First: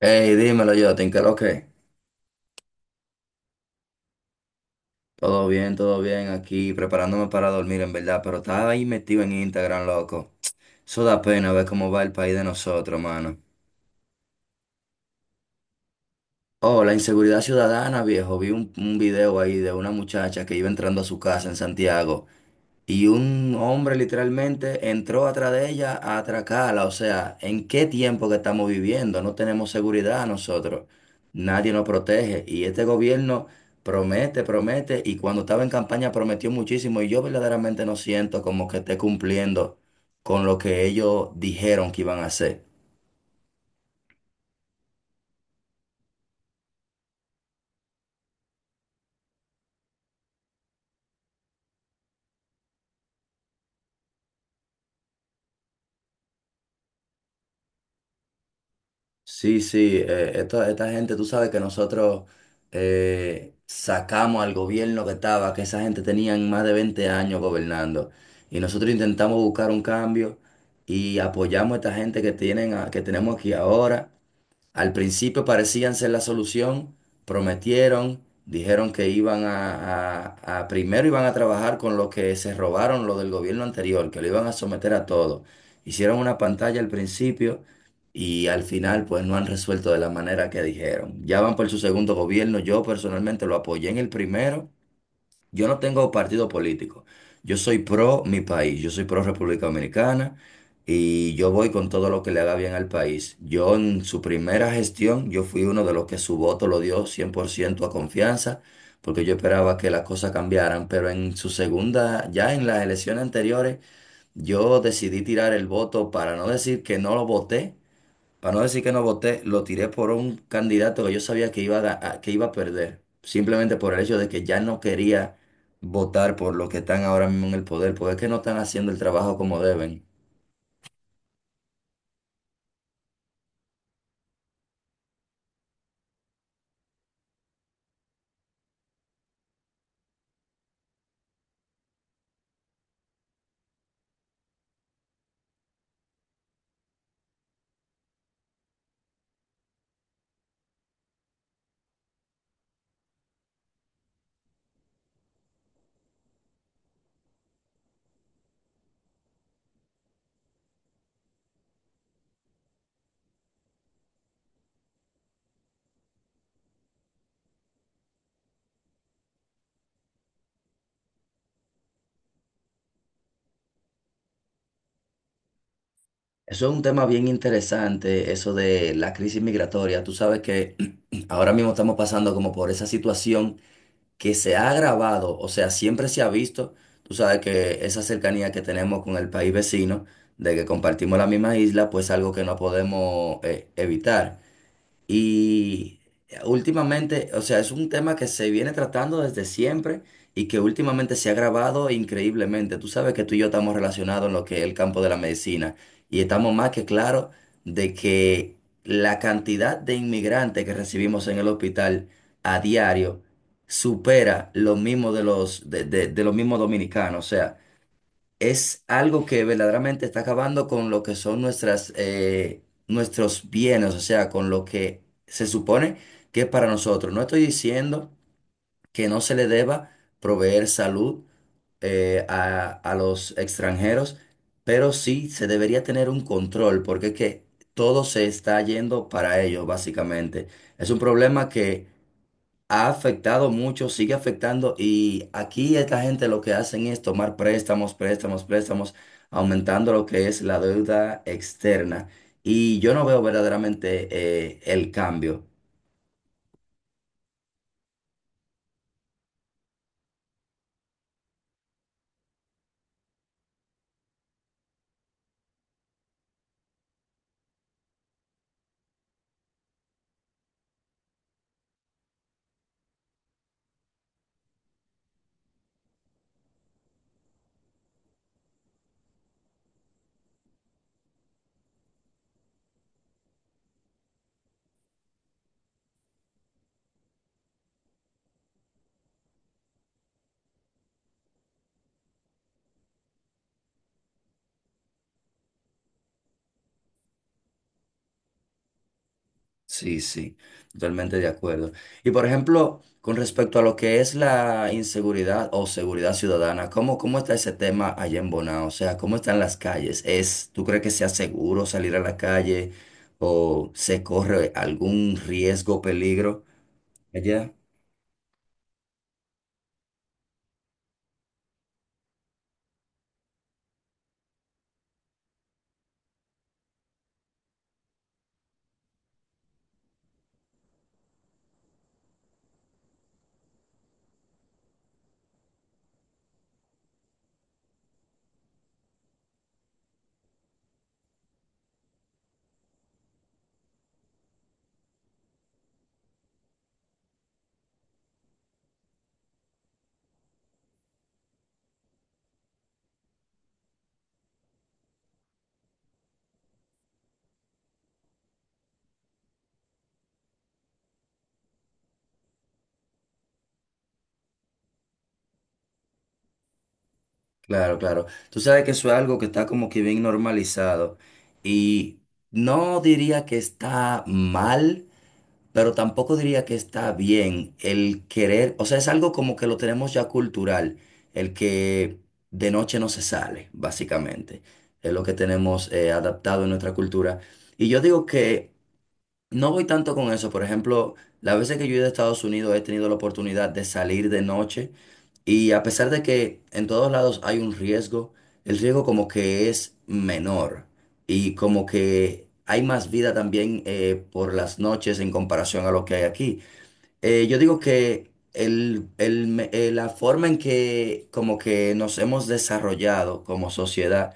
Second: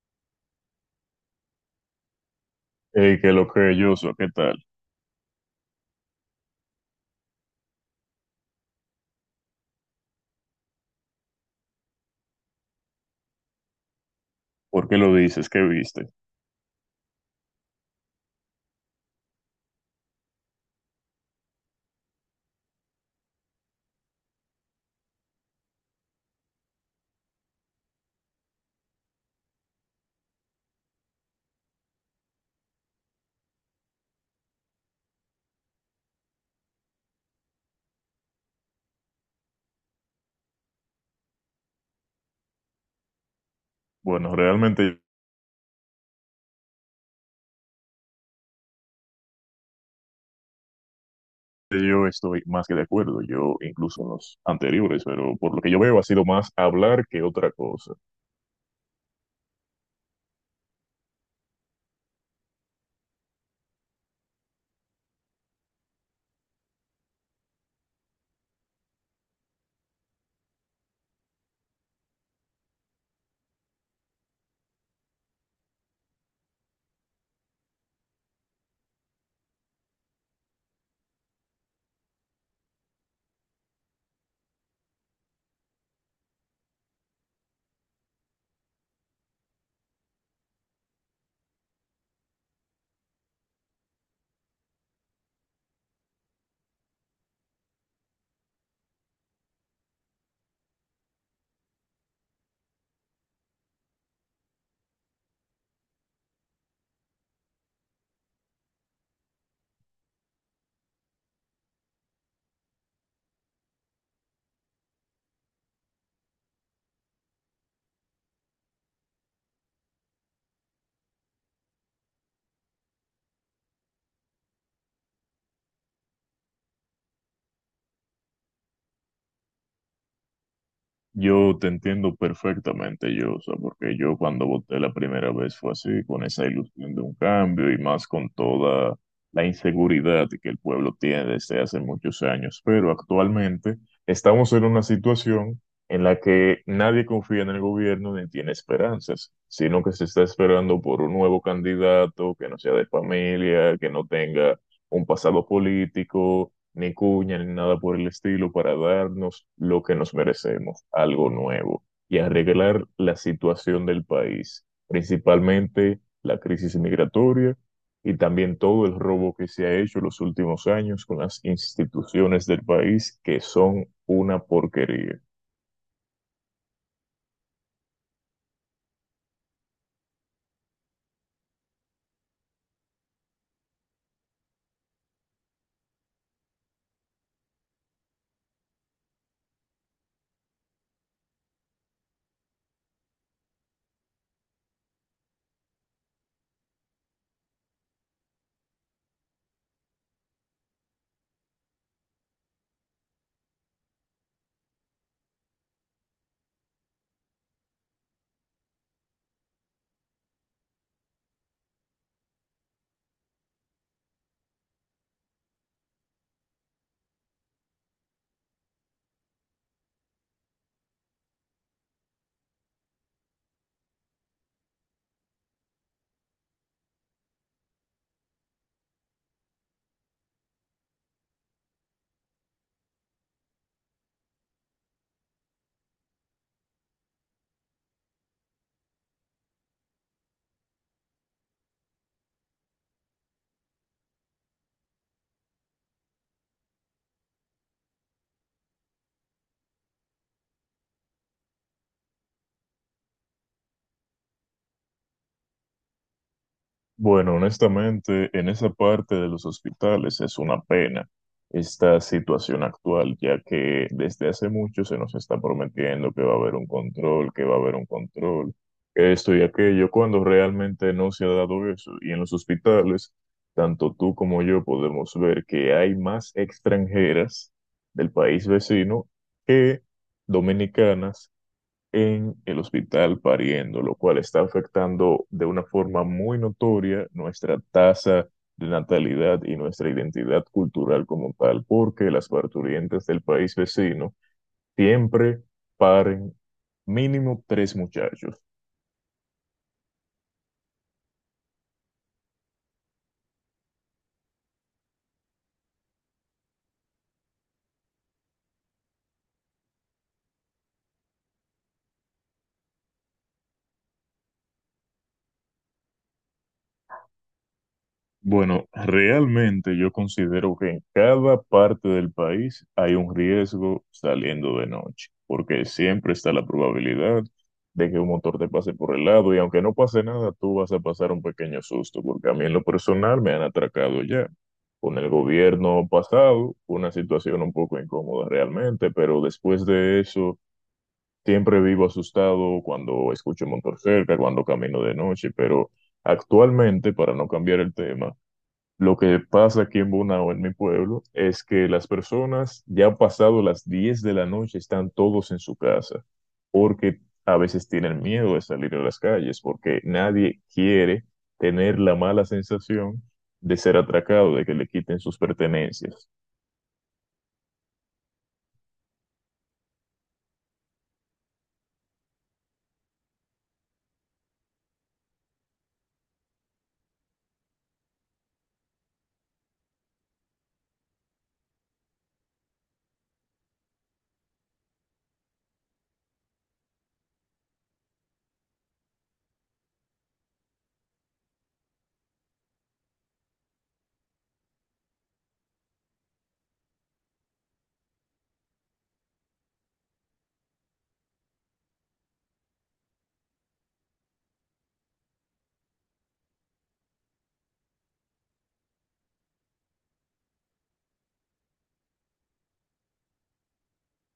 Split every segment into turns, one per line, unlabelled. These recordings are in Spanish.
Hey, dímelo yo, ¿te lo ok?
Que lo que yo soy, ¿qué tal?
Todo bien aquí, preparándome para dormir en verdad, pero estaba ahí metido en Instagram, loco. Eso da pena ver cómo va el país de nosotros, mano.
¿Por qué lo dices? ¿Qué viste?
Oh, la inseguridad ciudadana, viejo. Vi un video ahí de una muchacha que iba entrando a su casa en Santiago. Y un hombre literalmente entró atrás de ella a atracarla. O sea, ¿en qué tiempo que estamos viviendo? No tenemos seguridad nosotros. Nadie nos protege. Y este gobierno promete, promete. Y cuando estaba en campaña prometió muchísimo. Y yo verdaderamente no siento como que esté cumpliendo con lo que ellos dijeron que iban a hacer.
Bueno, realmente yo estoy más que de acuerdo, yo incluso en los anteriores, pero por lo que yo veo ha sido más hablar que otra cosa.
Sí, sí, esta gente, tú sabes que nosotros sacamos al gobierno que estaba, que esa gente tenían más de 20 años gobernando. Y nosotros intentamos buscar un cambio y apoyamos a esta gente que tienen, que tenemos aquí ahora. Al principio parecían ser la solución, prometieron, dijeron que iban a, primero iban a trabajar con lo que se robaron lo del gobierno anterior, que lo iban a someter a todo. Hicieron una pantalla al principio y al final pues no han resuelto de la manera que dijeron. Ya van por su segundo gobierno, yo personalmente lo apoyé en el primero. Yo no tengo partido político. Yo soy pro mi país, yo soy pro República Dominicana y yo voy con todo lo que le haga bien al país. Yo en su primera gestión, yo fui uno de los que su voto lo dio 100% a confianza, porque yo esperaba que las cosas cambiaran, pero en su segunda, ya en las elecciones anteriores, yo decidí tirar el voto para no decir que no lo voté, para no decir que no voté, lo tiré por un candidato que yo sabía que iba a que iba a perder, simplemente por el hecho de que ya no quería votar por los que están ahora mismo en el poder, porque es que no están haciendo el trabajo como deben.
Yo te entiendo perfectamente, yo, o sea, porque yo cuando voté la primera vez fue así, con esa ilusión de un cambio y más con toda la inseguridad que el pueblo tiene desde hace muchos años. Pero actualmente estamos en una situación en la que nadie confía en el gobierno ni tiene esperanzas, sino que se está esperando por un nuevo candidato que no sea de familia, que no tenga un pasado político ni cuña, ni nada por el estilo para darnos lo que nos merecemos, algo nuevo, y arreglar la situación del país, principalmente la crisis migratoria y también todo el robo que se ha hecho en los últimos años con las instituciones del país, que son una porquería.
Eso es un tema bien interesante, eso de la crisis migratoria. Tú sabes que ahora mismo estamos pasando como por esa situación que se ha agravado, o sea, siempre se ha visto, tú sabes que esa cercanía que tenemos con el país vecino, de que compartimos la misma isla, pues algo que no podemos evitar. Y últimamente, o sea, es un tema que se viene tratando desde siempre y que últimamente se ha agravado increíblemente. Tú sabes que tú y yo estamos relacionados en lo que es el campo de la medicina y estamos más que claros de que la cantidad de inmigrantes que recibimos en el hospital a diario supera lo mismo de los mismos dominicanos. O sea, es algo que verdaderamente está acabando con lo que son nuestras, nuestros bienes, o sea, con lo que se supone que es para nosotros. No estoy diciendo que no se le deba proveer salud a los extranjeros, pero sí se debería tener un control, porque es que todo se está yendo para ellos, básicamente. Es un problema que ha afectado mucho, sigue afectando y aquí esta gente lo que hacen es tomar préstamos, préstamos, préstamos, aumentando lo que es la deuda externa. Y yo no veo verdaderamente el cambio.
Bueno, honestamente, en esa parte de los hospitales es una pena esta situación actual, ya que desde hace mucho se nos está prometiendo que va a haber un control, que va a haber un control, que esto y aquello, cuando realmente no se ha dado eso. Y en los hospitales, tanto tú como yo podemos ver que hay más extranjeras del país vecino que dominicanas en el hospital pariendo, lo cual está afectando de una forma muy notoria nuestra tasa de natalidad y nuestra identidad cultural como tal, porque las parturientes del país vecino siempre paren mínimo tres muchachos.
Sí, sí, totalmente de acuerdo. Y por ejemplo, con respecto a lo que es la inseguridad o seguridad ciudadana, ¿cómo está ese tema allá en Bonao? O sea, ¿cómo están las calles? ¿Es, tú crees que sea seguro salir a la calle o se corre algún riesgo, peligro? Allá,
Bueno, realmente yo considero que en cada parte del país hay un riesgo saliendo de noche, porque siempre está la probabilidad de que un motor te pase por el lado y aunque no pase nada, tú vas a pasar un pequeño susto, porque a mí en lo personal me han atracado ya. Con el gobierno pasado, fue una situación un poco incómoda realmente, pero después de eso, siempre vivo asustado cuando escucho un motor cerca, cuando camino de noche. Actualmente, para no cambiar el tema, lo que pasa aquí en Bonao, en mi pueblo, es que las personas ya pasado las 10 de la noche están todos en su casa, porque a veces tienen miedo de salir a las calles, porque nadie quiere tener la mala sensación de ser atracado, de que le quiten sus pertenencias.
claro, claro. Tú sabes que eso es algo que está como que bien normalizado y no diría que está mal, pero tampoco diría que está bien el querer, o sea, es algo como que lo tenemos ya cultural, el que de noche no se sale, básicamente, es lo que tenemos adaptado en nuestra cultura. Y yo digo que no voy tanto con eso. Por ejemplo, las veces que yo he ido a Estados Unidos he tenido la oportunidad de salir de noche y a pesar de que en todos lados hay un riesgo, el riesgo como que es menor y como que hay más vida también por las noches en comparación a lo que hay aquí. Yo digo que la forma en que como que nos hemos desarrollado como sociedad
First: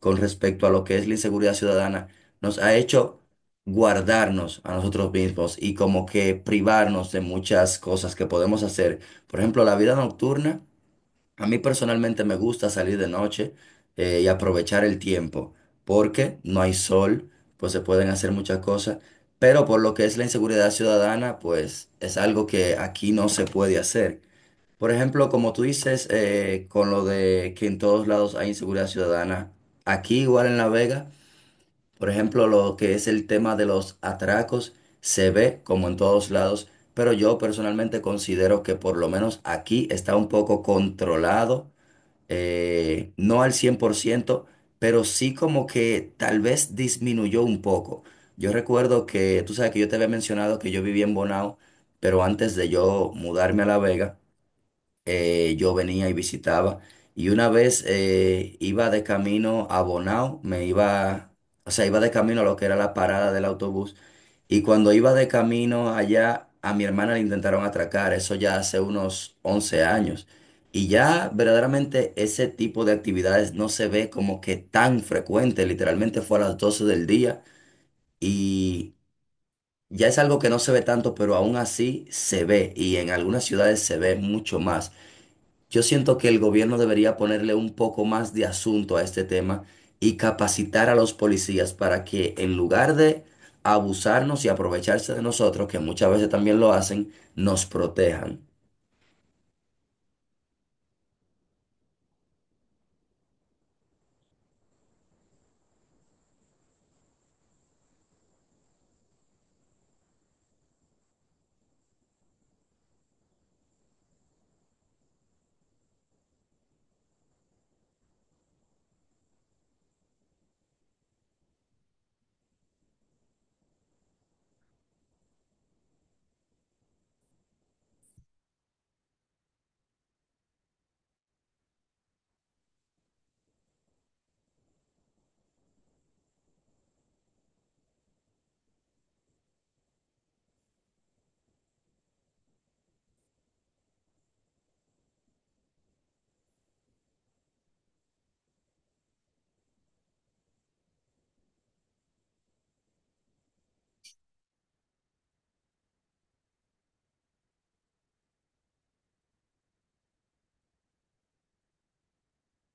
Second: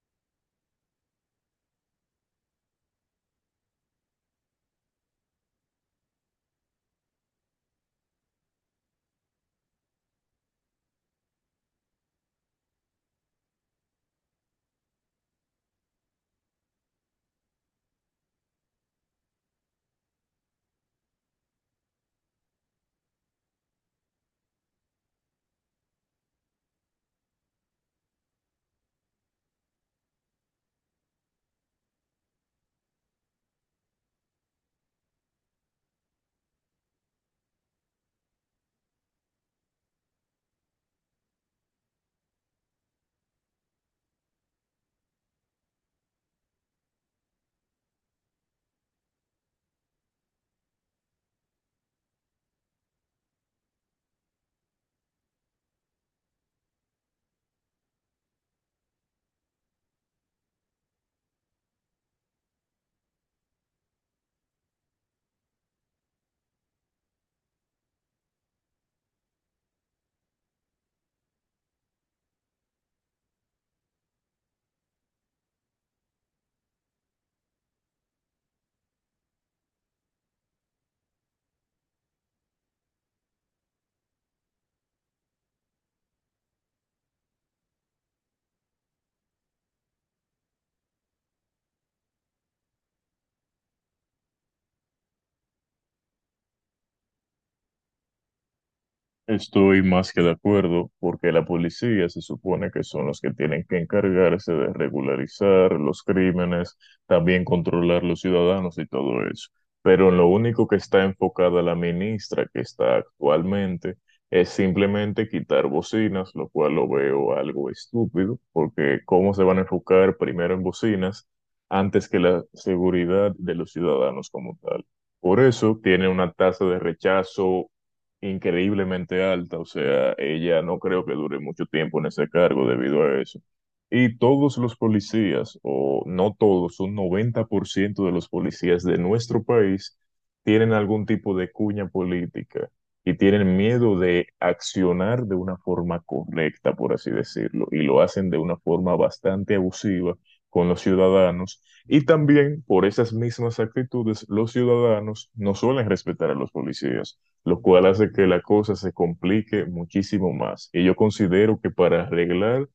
con respecto a lo que es la inseguridad ciudadana, nos ha hecho guardarnos a nosotros mismos y como que privarnos de muchas cosas que podemos hacer. Por ejemplo, la vida nocturna, a mí personalmente me gusta salir de noche y aprovechar el tiempo, porque no hay sol, pues se pueden hacer muchas cosas, pero por lo que es la inseguridad ciudadana, pues es algo que aquí no se puede hacer. Por ejemplo, como tú dices, con lo de que en todos lados hay inseguridad ciudadana, aquí igual en La Vega, por ejemplo, lo que es el tema de los atracos se ve como en todos lados, pero yo personalmente considero que por lo menos aquí está un poco controlado, no al 100%, pero sí como que tal vez disminuyó un poco. Yo recuerdo que, tú sabes que yo te había mencionado que yo vivía en Bonao, pero antes de yo mudarme a La Vega, yo venía y visitaba. Y una vez iba de camino a Bonao, me iba, o sea, iba de camino a lo que era la parada del autobús. Y cuando iba de camino allá, a mi hermana le intentaron atracar, eso ya hace unos 11 años. Y ya verdaderamente ese tipo de actividades no se ve como que tan frecuente, literalmente fue a las 12 del día y ya es algo que no se ve tanto, pero aún así se ve y en algunas ciudades se ve mucho más. Yo siento que el gobierno debería ponerle un poco más de asunto a este tema y capacitar a los policías para que en lugar de abusarnos y aprovecharse de nosotros, que muchas veces también lo hacen, nos protejan.
Estoy más que de acuerdo, porque la policía se supone que son los que tienen que encargarse de regularizar los crímenes, también controlar los ciudadanos y todo eso. Pero en lo único que está enfocada la ministra que está actualmente es simplemente quitar bocinas, lo cual lo veo algo estúpido, porque ¿cómo se van a enfocar primero en bocinas antes que la seguridad de los ciudadanos como tal? Por eso tiene una tasa de rechazo increíblemente alta, o sea, ella no creo que dure mucho tiempo en ese cargo debido a eso. Y todos los policías, o no todos, un 90% de los policías de nuestro país tienen algún tipo de cuña política y tienen miedo de accionar de una forma correcta, por así decirlo, y lo hacen de una forma bastante abusiva con los ciudadanos. Y también por esas mismas actitudes, los ciudadanos no suelen respetar a los policías lo cual hace que la cosa se complique muchísimo más. Y yo considero que para arreglar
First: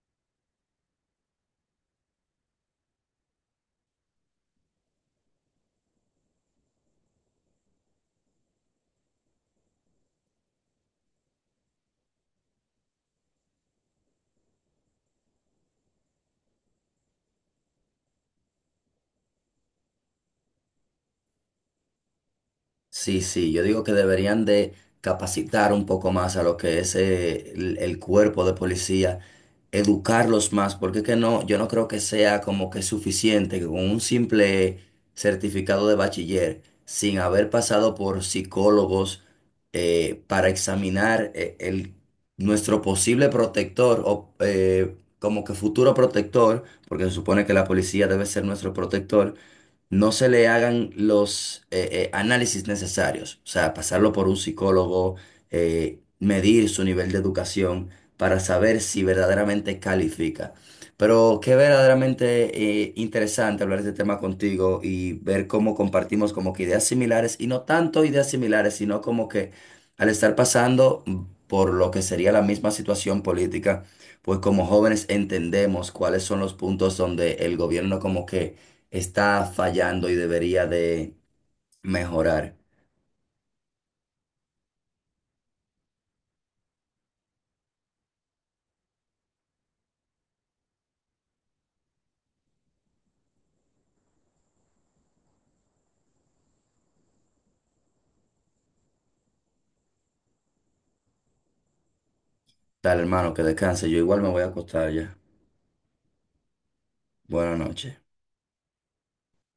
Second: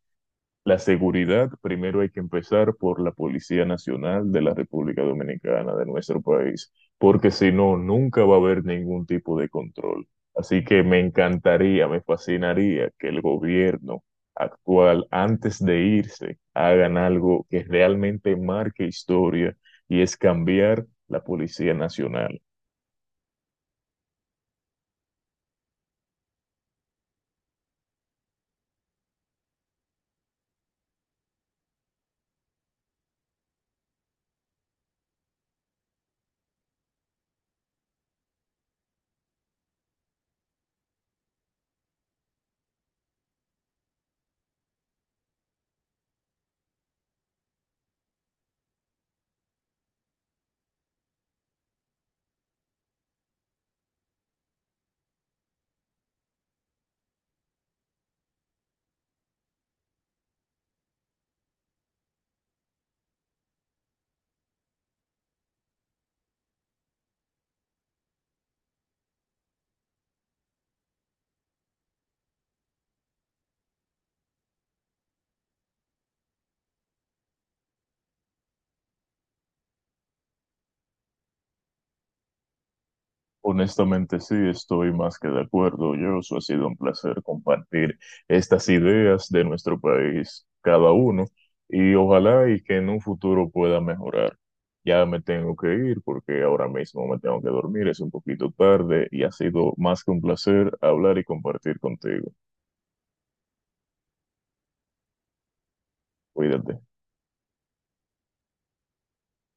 la seguridad, primero hay que empezar por la Policía Nacional de la República Dominicana, de nuestro país, porque si no, nunca va a haber ningún tipo de control. Así que me encantaría, me fascinaría que el gobierno actual, antes de irse, hagan algo que realmente marque historia y es cambiar la Policía Nacional.
Sí, sí, yo digo que deberían de capacitar un poco más a lo que es el cuerpo de policía, educarlos más, porque es que no, yo no creo que sea como que suficiente que con un simple certificado de bachiller, sin haber pasado por psicólogos para examinar nuestro posible protector o como que futuro protector, porque se supone que la policía debe ser nuestro protector, no se le hagan los análisis necesarios, o sea, pasarlo por un psicólogo, medir su nivel de educación para saber si verdaderamente califica. Pero qué verdaderamente interesante hablar de este tema contigo y ver cómo compartimos como que ideas similares y no tanto ideas similares, sino como que al estar pasando por lo que sería la misma situación política, pues como jóvenes entendemos cuáles son los puntos donde el gobierno como que está fallando y debería de mejorar.
Honestamente, sí, estoy más que de acuerdo. Yo, ha sido un placer compartir estas ideas de nuestro país, cada uno, y ojalá y que en un futuro pueda mejorar. Ya me tengo que ir porque ahora mismo me tengo que dormir, es un poquito tarde y ha sido más que un placer hablar y compartir contigo.
Dale, hermano, que descanse. Yo igual me voy a acostar ya.
Cuídate.
Buenas noches.